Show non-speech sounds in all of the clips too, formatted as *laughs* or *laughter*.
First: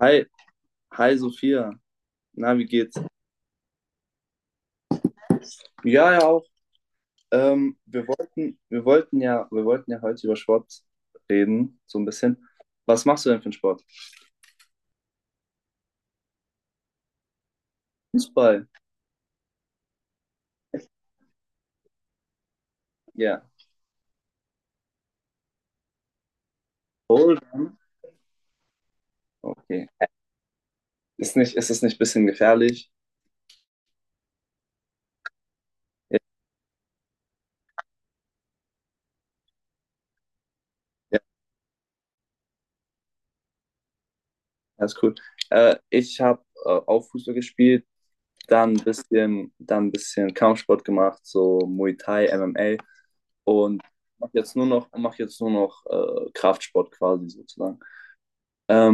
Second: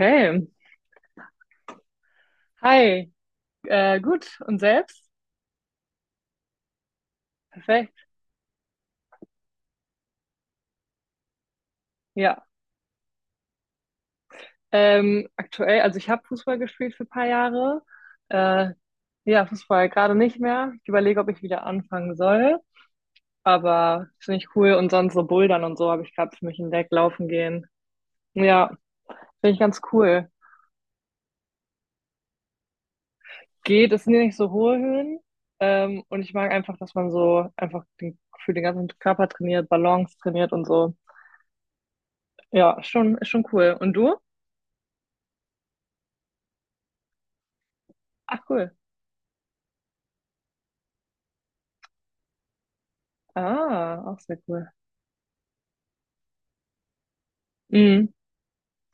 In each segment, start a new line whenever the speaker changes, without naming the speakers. Hi, hi Sophia. Na, wie geht's?
Hi. Gut. Und selbst?
Ja, ja auch. Ähm,
Perfekt.
wir wollten, wir wollten ja, wir wollten ja heute über Sport reden, so ein
Ja.
bisschen. Was machst du denn für einen Sport?
Aktuell, also ich habe Fußball gespielt für ein paar Jahre.
Fußball.
Äh, ja, Fußball gerade nicht mehr. Ich überlege, ob ich wieder anfangen soll.
Ja.
Aber finde ich cool. Und sonst so Bouldern und so habe ich gerade für mich entdeckt, laufen gehen.
Bouldern.
Ja, finde ich ganz
Okay.
cool.
Ist es nicht ein bisschen gefährlich?
Geht, es sind ja nicht so hohe Höhen.
Ja,
Und ich mag einfach, dass man so einfach für den ganzen Körper trainiert, Balance trainiert und so.
ja,
Ja, schon, ist schon cool. Und du?
ja, ist cool. Ich habe auch Fußball gespielt,
Ach, cool.
dann ein bisschen Kampfsport gemacht, so Muay Thai, MMA und
Ah, auch sehr cool.
mach jetzt nur noch Kraftsport quasi sozusagen.
Mhm.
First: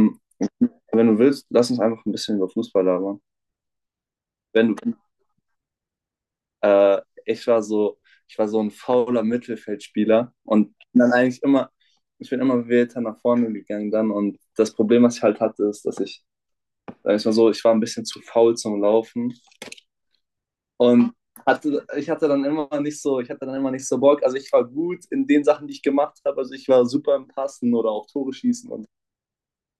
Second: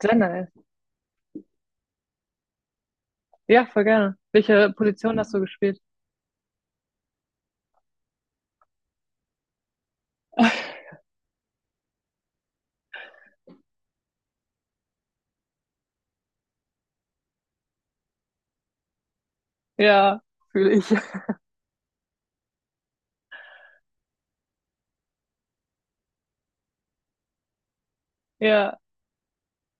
Sehr nice.
Ja, wenn du willst, lass uns einfach ein bisschen über Fußball labern.
Ja, voll gerne. Welche
Wenn du,
Position hast du gespielt?
äh, ich war so, ich war so ein fauler Mittelfeldspieler und bin dann eigentlich immer, ich bin immer weiter nach vorne gegangen dann und das Problem, was ich halt hatte, ist, sag ich mal so, ich war ein bisschen zu faul zum Laufen
Ja, fühle ich.
und
*laughs*
ich hatte dann immer nicht so Bock. Also ich war gut in den Sachen, die ich gemacht habe. Also ich war super im Passen oder auch Tore schießen.
Ja,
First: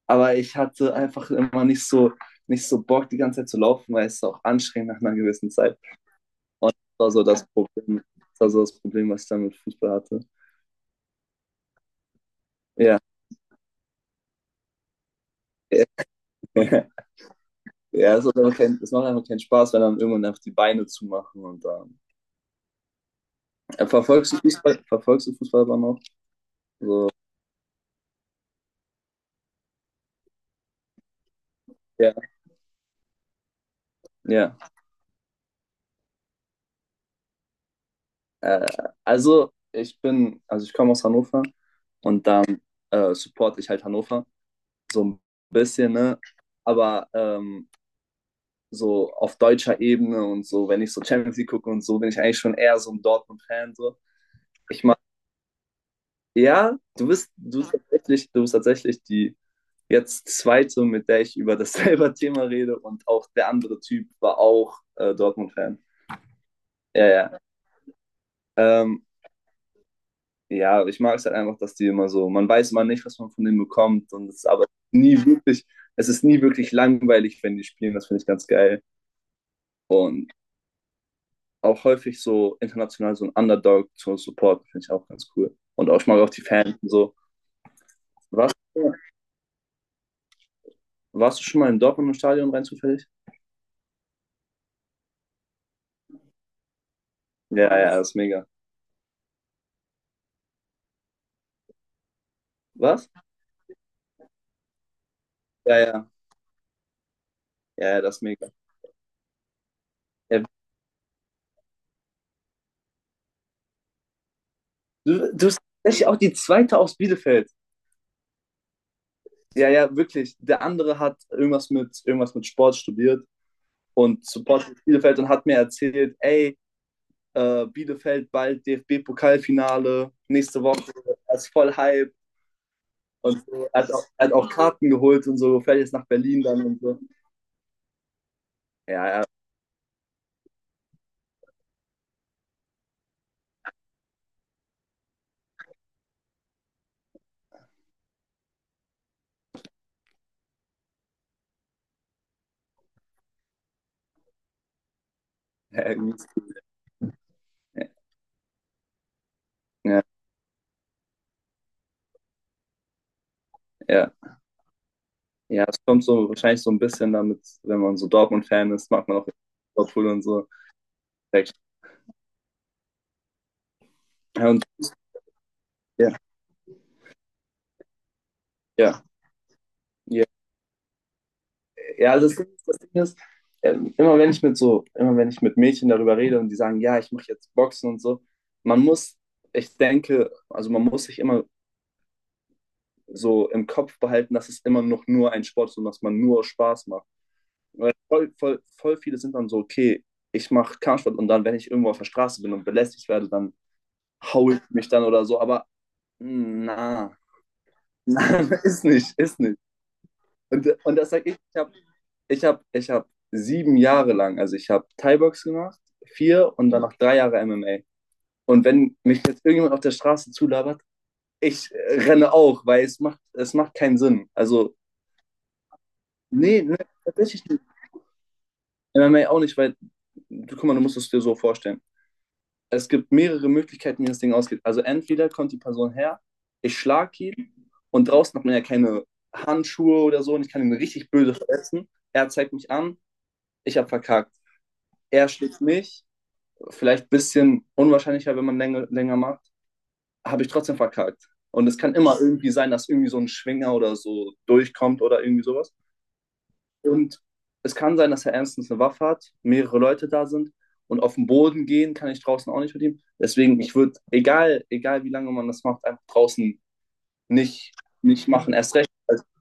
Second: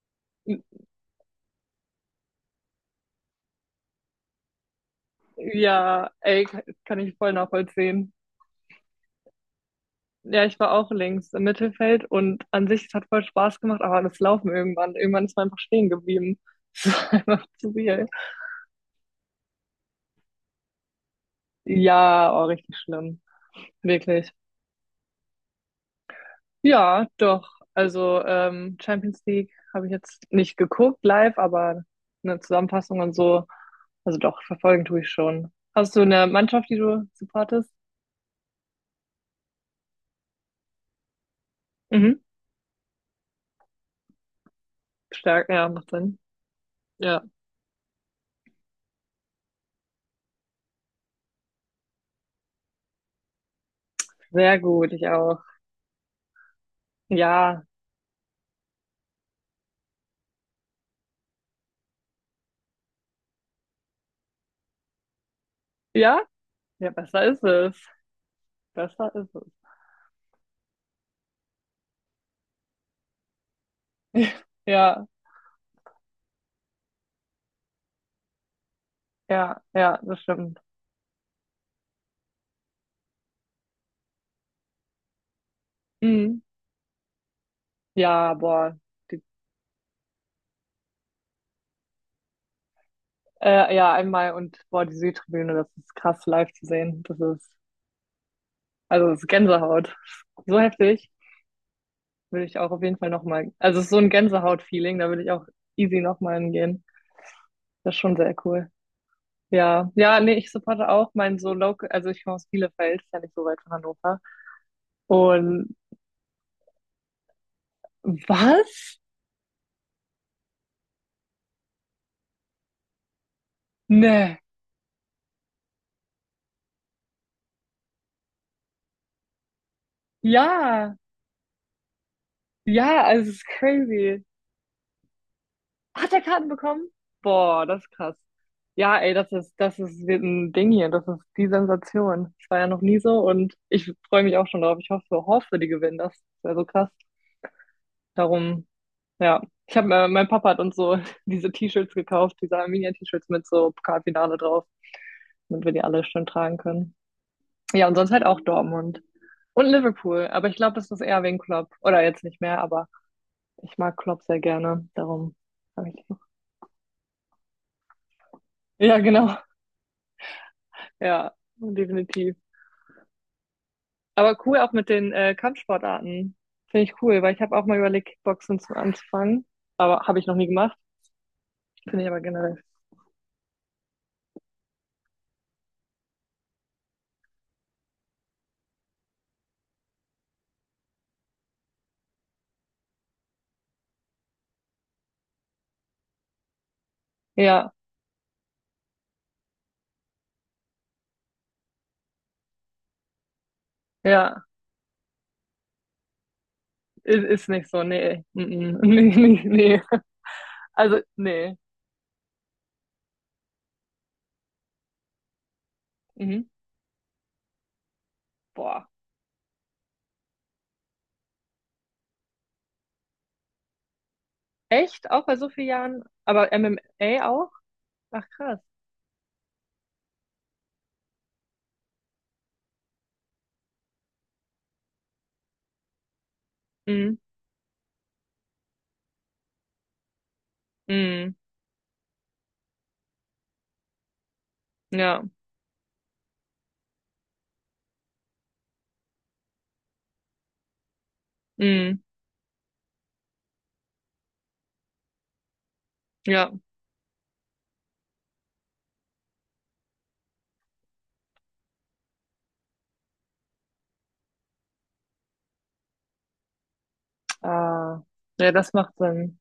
Aber ich hatte einfach immer nicht so Bock, die ganze Zeit zu laufen, weil es auch anstrengend nach einer gewissen Zeit.
ja, ey, ka-
Und
kann ich voll nachvollziehen.
das war so das Problem, was ich dann mit Fußball hatte.
Ja, ich war auch links im Mittelfeld und an sich, es
Ja.
hat voll Spaß gemacht, aber das Laufen irgendwann, irgendwann ist man einfach stehen geblieben. *laughs* Es
*laughs*
war einfach zu viel.
Ja, es macht einfach keinen Spaß, wenn dann irgendwann einfach die Beine zumachen und dann.
Ja, oh, richtig schlimm.
Äh,
Wirklich.
verfolgst du Fußball, verfolgst du Fußball aber noch?
Ja,
Also,
doch. Also Champions League habe ich jetzt nicht geguckt live, aber
ja,
eine Zusammenfassung und so. Also doch,
ja.
verfolgen tue ich schon. Hast du eine Mannschaft, die du supportest?
Äh, also ich komme aus Hannover
Mhm.
und dann supporte ich halt Hannover. So ein
Stark, ja, macht
bisschen, ne?
Sinn.
Aber
Ja,
so auf deutscher Ebene und so, wenn ich so Champions League gucke und so, bin ich eigentlich schon eher so ein Dortmund-Fan. So.
sehr
Ich
gut,
mag
ich auch.
Ja,
Ja,
du bist tatsächlich die jetzt zweite, mit der ich über dasselbe *laughs* Thema rede, und auch der andere Typ war auch Dortmund-Fan.
ja, ja,
Ja,
besser
ja.
ist es.
Ähm,
Besser ist es.
ja, ich mag es halt einfach, dass die immer so, man weiß immer nicht, was man von denen bekommt, und es
*laughs*
ist aber
Ja,
nie wirklich, es ist nie wirklich langweilig, wenn die spielen, das finde ich ganz geil.
ja, ja, das
Und
stimmt.
auch häufig so international so ein Underdog zu supporten, finde ich auch ganz cool. Und auch, ich mag auch
Mhm.
die Fans und so.
Ja,
Warst,
boah.
du-
Die,
warst du schon mal im Dortmunder Stadion, rein zufällig?
ja, einmal und boah, die Südtribüne, das ist krass live zu sehen. Das ist
Ja, ja, das ist mega.
Also es ist Gänsehaut. So heftig. Würde ich auch auf jeden Fall
Was?
nochmal. Also es ist so ein Gänsehaut-Feeling, da würde ich auch
Ja,
easy
ja,
nochmal hingehen.
ja,
Das ist
ja,
schon
das ist
sehr
mega.
cool. Ja, ja, nee,
Ja,
ich supporte auch mein so local, also ich komme aus Bielefeld, ist ja nicht so weit von Hannover.
du bist
Und
tatsächlich auch die zweite aus Bielefeld.
Was?
Ja, ja, wirklich. Der andere hat irgendwas mit Sport studiert und
Ne.
supportet Bielefeld und hat mir erzählt, ey, Bielefeld bald DFB-Pokalfinale, nächste
Ja,
Woche, er ist voll Hype
ja, also es
und
ist
so.
crazy.
Er hat auch Karten geholt und so, fährt jetzt nach
Hat er
Berlin
Karten
dann und
bekommen?
so.
Boah, das ist krass. Ja,
Ja,
ey,
ja,
das ist wird ein Ding hier. Das ist die Sensation. Das war ja noch nie so und ich freue mich auch schon drauf. Ich hoffe, hoffe, die gewinnen das. Wäre so krass. Darum, ja. Mein Papa hat uns so *laughs* diese T-Shirts gekauft, diese Arminia-T-Shirts mit so Pokalfinale drauf, damit
*laughs*
wir die
ja,
alle
gut.
schön tragen können.
Ja,
Ja, und sonst halt auch Dortmund und
ja.
Liverpool. Aber ich glaube, das ist eher wegen Klopp. Oder jetzt nicht mehr, aber ich mag
Ja.
Klopp sehr gerne. Darum
Ja, es
habe
kommt
ich.
so wahrscheinlich so ein bisschen damit, wenn man so Dortmund-Fan ist,
Ja,
mag man auch
genau.
Liverpool und so.
Ja,
Perfekt.
definitiv. Aber
Ja,
cool
und
auch mit den
ja,
Kampfsportarten. Finde ich cool, weil ich habe auch mal überlegt, Kickboxen zu
ja,
anzufangen. Aber habe
ja.
ich noch nie gemacht. Finde ich
Ja,
aber
also
generell.
das Ding ist immer wenn ich mit Mädchen darüber rede und die sagen, ja, ich mache jetzt Boxen und so, man muss, ich denke, also man muss sich immer so im Kopf behalten, dass es immer noch nur ein Sport ist und dass man nur Spaß macht.
Ja,
Weil voll, voll, voll viele sind dann so, okay, ich mache Kampfsport und dann, wenn ich irgendwo auf der Straße bin und belästigt werde, dann
ja.
haue ich mich dann oder so. Aber na,
Ist nicht so. Nee. Mm
nein, *laughs*
-mm. *laughs* Nee,
ist
nee,
nicht.
nee.
Und
Also,
das sage ich,
nee.
ich hab 7 Jahre lang, also ich habe Thai-Box gemacht,
Mhm.
vier und dann noch 3 Jahre MMA. Und
Boah.
wenn mich jetzt irgendjemand auf der Straße zulabert, ich renne auch, weil es macht keinen Sinn. Also,
Echt? Auch bei so vielen Jahren? Aber
nee, nee,
MMA
tatsächlich
auch?
nicht.
Ach, krass.
MMA auch nicht, weil, du, guck mal, du musst es dir so vorstellen. Es gibt mehrere Möglichkeiten, wie das Ding ausgeht. Also entweder kommt die Person her, ich
Mhm.
schlag ihn, und draußen hat man ja keine Handschuhe oder so, und ich kann ihn richtig böse
Mhm.
verletzen. Er zeigt mich an, ich habe verkackt.
Ja.
Er schlägt mich, vielleicht ein bisschen unwahrscheinlicher, wenn man länger, länger macht, habe ich trotzdem verkackt. Und es kann
Mhm.
immer irgendwie sein, dass irgendwie so ein Schwinger oder so durchkommt oder irgendwie sowas.
Ja.
Und es kann sein, dass er ernstens eine Waffe hat, mehrere Leute da sind, und auf den Boden gehen kann ich draußen auch nicht mit ihm. Deswegen, ich würde, egal, egal wie lange man das macht, einfach draußen nicht,
Ah.
nicht
Ja,
machen.
das
Erst recht,
macht Sinn.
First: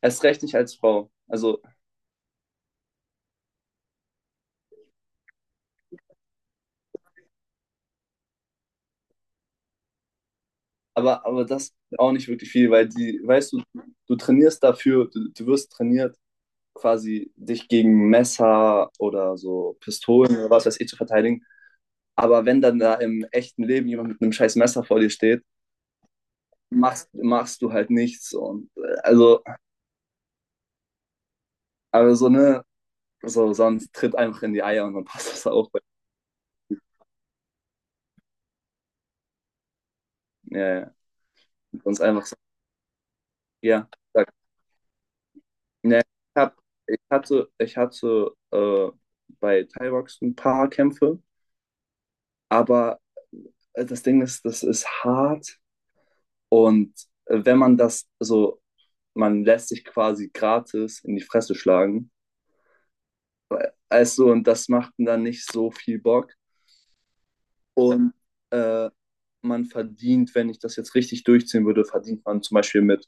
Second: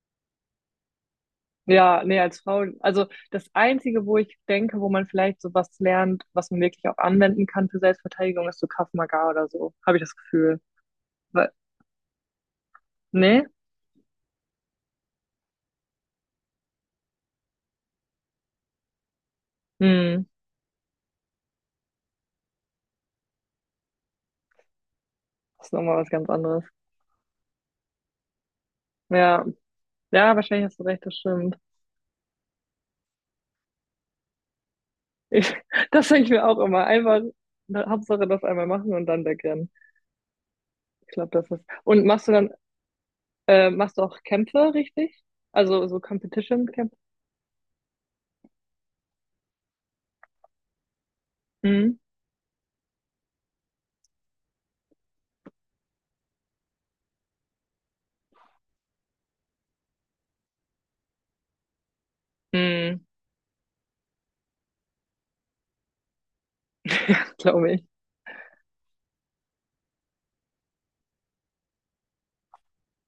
erst recht nicht als Frau. Also,
Ja, nee, als Frau, also das Einzige, wo ich denke, wo man vielleicht sowas lernt, was man wirklich auch anwenden kann für Selbstverteidigung, ist so Krav Maga oder so, habe ich das Gefühl.
aber
Weil,
das ist auch nicht wirklich viel, weil die,
nee?
weißt du, du wirst trainiert, quasi dich gegen Messer oder so
Hm,
Pistolen oder was weiß ich zu verteidigen. Aber wenn dann da im echten Leben jemand mit einem scheiß Messer vor dir steht,
das ist nochmal was ganz anderes.
machst du halt nichts. Und Also,
Ja, ja, wahrscheinlich hast du recht, das stimmt.
aber so, ne, so, sonst tritt einfach in die Eier und dann *laughs* passt
Ich,
das auch.
*laughs* Das denke ich mir auch immer. Einfach, na, Hauptsache das einmal machen und dann wegrennen.
Ja, ja.
Ich glaube, das ist.
Sonst
Und
einfach so, ja,
machst du auch
sag,
Kämpfe, richtig? Also
ne,
so
hab,
Competition-Kämpfe?
ich hatte bei Thaibox ein paar Kämpfe,
Hm,
aber das Ding ist, das ist hart, und wenn man das so, man lässt sich quasi gratis in die Fresse schlagen.
hm,
Also, und das macht dann nicht so viel Bock.
Glaube ich.
Und äh, man verdient, wenn ich das jetzt richtig durchziehen würde, verdient man zum Beispiel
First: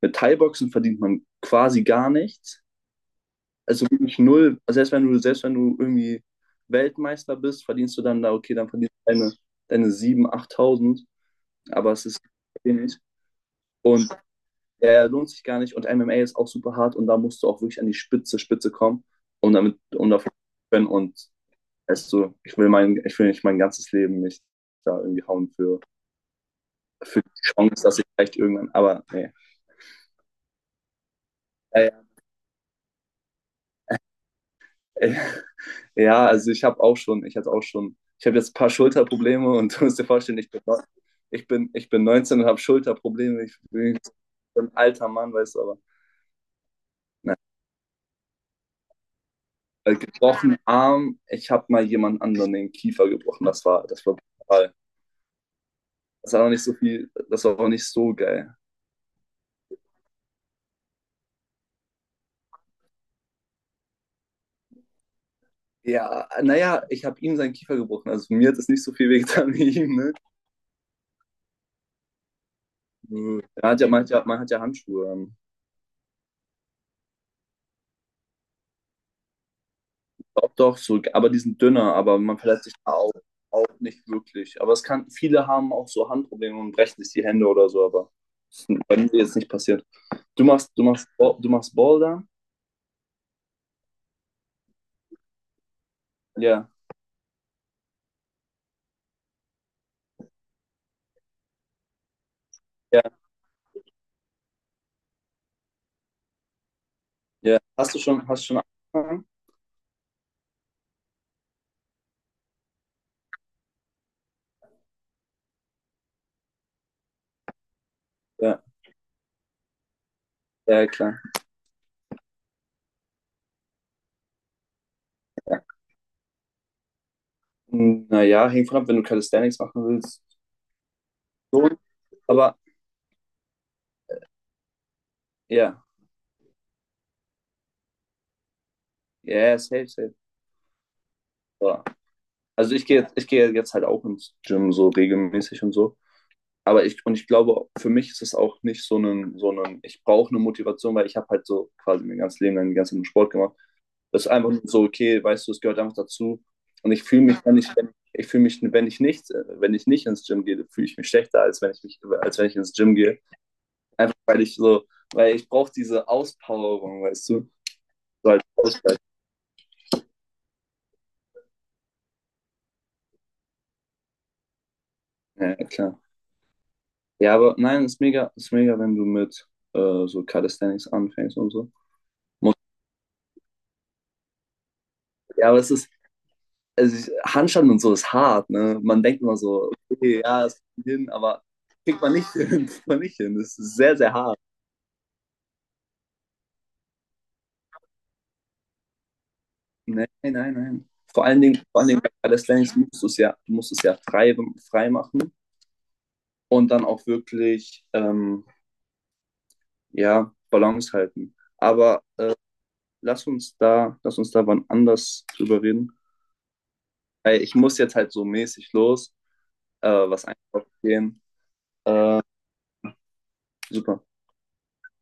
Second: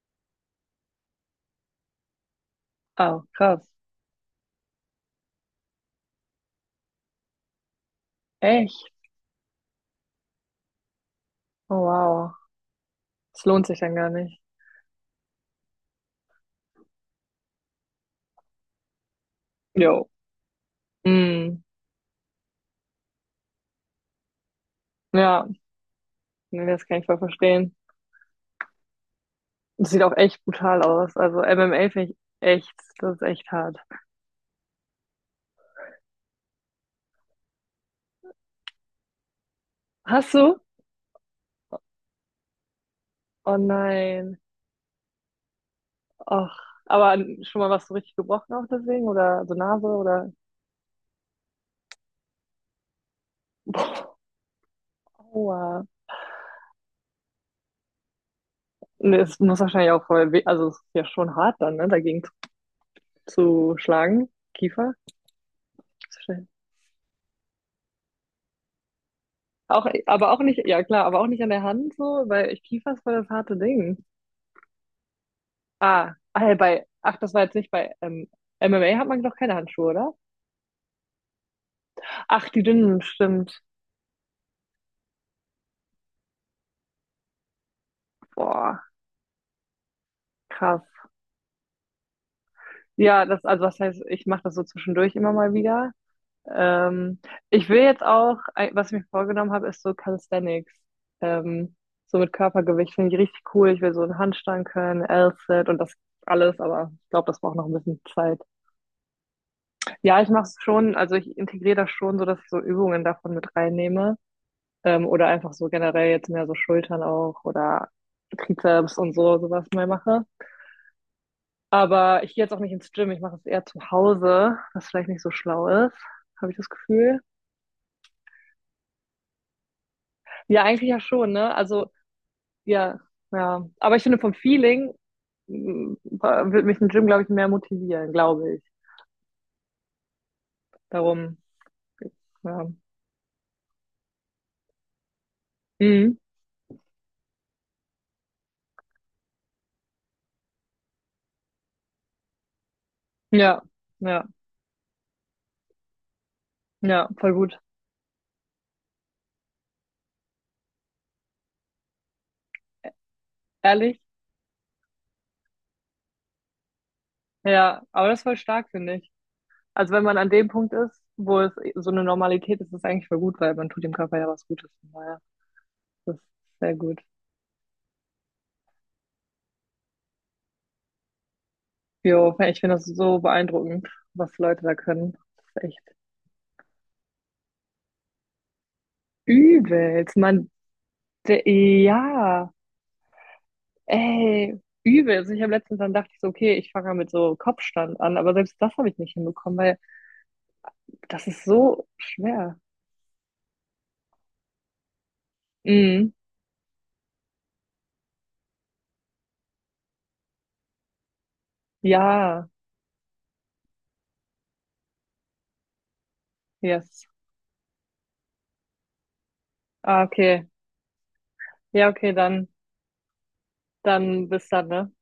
mit Thai-Boxen verdient man quasi gar nichts.
Ah, krass.
Also wirklich null. Also selbst wenn du, selbst wenn du irgendwie Weltmeister bist, verdienst du dann da, okay, dann
Echt?
verdienst du deine 7.000, 8.000,
Oh,
aber es ist
wow.
wenig.
Es lohnt sich dann
Und
gar nicht.
er lohnt sich gar nicht. Und MMA ist auch super hart, und da musst du auch wirklich an die Spitze, Spitze kommen,
Jo.
um davon zu können. Und
Hm,
weißt du, ich will nicht mein ganzes Leben nicht da irgendwie
ja,
hauen für
nee, das kann ich voll
die
verstehen.
Chance, dass ich vielleicht irgendwann, aber nee.
Das sieht auch echt brutal aus. Also MMA
Äh,
finde ich echt, das ist echt hart.
äh, ja, also ich hatte auch schon, ich habe jetzt ein paar Schulterprobleme, und du musst dir
Hast
vorstellen,
du?
ich bin 19 und habe Schulterprobleme.
Oh
Ich bin
nein.
ein alter Mann, weißt du, aber
Ach, aber
nein.
schon mal was so richtig gebrochen auch deswegen? Oder so Nase oder
Gebrochen Arm, ich habe mal jemand anderen den Kiefer gebrochen. Das war brutal.
Aua.
Das war noch nicht so viel, das war auch nicht so geil.
Nee, es muss wahrscheinlich auch voll weh, also es ist ja schon hart dann, ne, dagegen zu schlagen. Kiefer? Ist
Ja,
wahrscheinlich-
naja, ich habe ihm seinen Kiefer gebrochen. Also mir hat es nicht so viel wehgetan wie
Auch,
ihm, ne?
aber auch nicht, ja klar, aber auch nicht an der Hand so, weil Kiefer ist voll das harte Ding.
Man hat ja Handschuhe an.
Ah, ach, ja, bei, ach, das war jetzt nicht bei MMA hat man doch keine Handschuhe, oder?
Doch, doch, so, aber die sind dünner, aber man
Ach, die
verletzt sich da
dünnen, stimmt.
auch nicht wirklich. Aber es kann, viele haben auch so Handprobleme und brechen sich die Hände oder so, aber
Boah,
bei mir ist jetzt nicht passiert. Du machst,
krass.
du machst, Bo- du machst Boulder?
Ja, also was heißt, ich mache das so zwischendurch immer mal wieder.
Ja,
Ähm, Ich will jetzt auch, was ich mir vorgenommen habe, ist so Calisthenics. Ähm, so mit Körpergewicht finde
ja,
ich richtig cool. Ich will so einen Handstand können, L-Sit und das alles, aber ich glaube, das braucht
ja.
noch ein
Hast du
bisschen
schon,
Zeit.
hast du schon angefangen?
Ja, ich mache es schon, also ich integriere das schon so, dass ich so Übungen davon mit reinnehme. Oder einfach so generell jetzt mehr so Schultern auch oder
Ja,
Trizeps und so, sowas mal mache.
ja, klar.
Aber ich gehe jetzt auch nicht ins Gym, ich mache es eher zu Hause, was vielleicht nicht so
Ja.
schlau ist, habe ich das Gefühl.
Naja, hängt von ab, wenn du Calisthenics machen willst.
Ja, eigentlich ja schon, ne?
So,
Also,
aber
ja, ja. Aber ich finde, vom Feeling
ja,
wird mich ein Gym, glaube ich, mehr motivieren, glaube ich.
ja, safe, safe.
Darum,
Ja.
ja.
Also ich gehe jetzt halt auch ins Gym so regelmäßig und so.
Mhm.
Und ich glaube, für mich ist es auch nicht so ein, ich brauche eine Motivation, weil ich habe halt so quasi mein ganzes Leben lang den ganzen Sport gemacht.
Ja,
Das
ja,
ist einfach so, okay, weißt du, es gehört einfach dazu. Und
ja, voll gut.
ich fühle mich, wenn ich nicht ins Gym gehe, fühle ich mich schlechter, als wenn ich ins Gym gehe.
Ehrlich?
Einfach weil ich brauche diese Auspowerung, weißt du?
Ja, aber das ist
So
voll
als
stark, finde
Ausgleich.
ich. Also wenn man an dem Punkt ist, wo es so eine Normalität ist, ist es eigentlich voll gut, weil man tut dem Körper ja was Gutes. Von daher,
Ja, klar.
das ist sehr gut.
Ja, aber nein, ist mega, wenn du mit so Calisthenics anfängst und so.
Jo,
Muss-
ich finde das so beeindruckend, was Leute da können. Das
Ja, aber
ist
es ist,
echt
also Handstand und so ist hart, ne? Man denkt immer so,
übelst.
okay, ja,
Man,
es kommt hin, aber kriegt man nicht
ja,
hin, *laughs* kriegt man nicht hin. Das ist sehr, sehr hart.
ey, übelst. Also ich habe letztens, dann dachte ich so, okay, ich fange mal mit so Kopfstand an, aber selbst das habe ich nicht hinbekommen, weil
Nein, nein, nein. Vor
das
allen
ist
Dingen, vor
so
allen Dingen bei
schwer.
Calisthenics musst du es ja, du musst es ja frei, frei machen
Mm,
und dann auch wirklich, ja, Balance halten. Aber
ja,
lass uns da wann anders drüber reden.
yes.
Ey, ich muss jetzt halt so mäßig los,
Ah,
was
okay.
einkaufen gehen.
Ja, okay, dann,
Super.
dann bis dann, ne?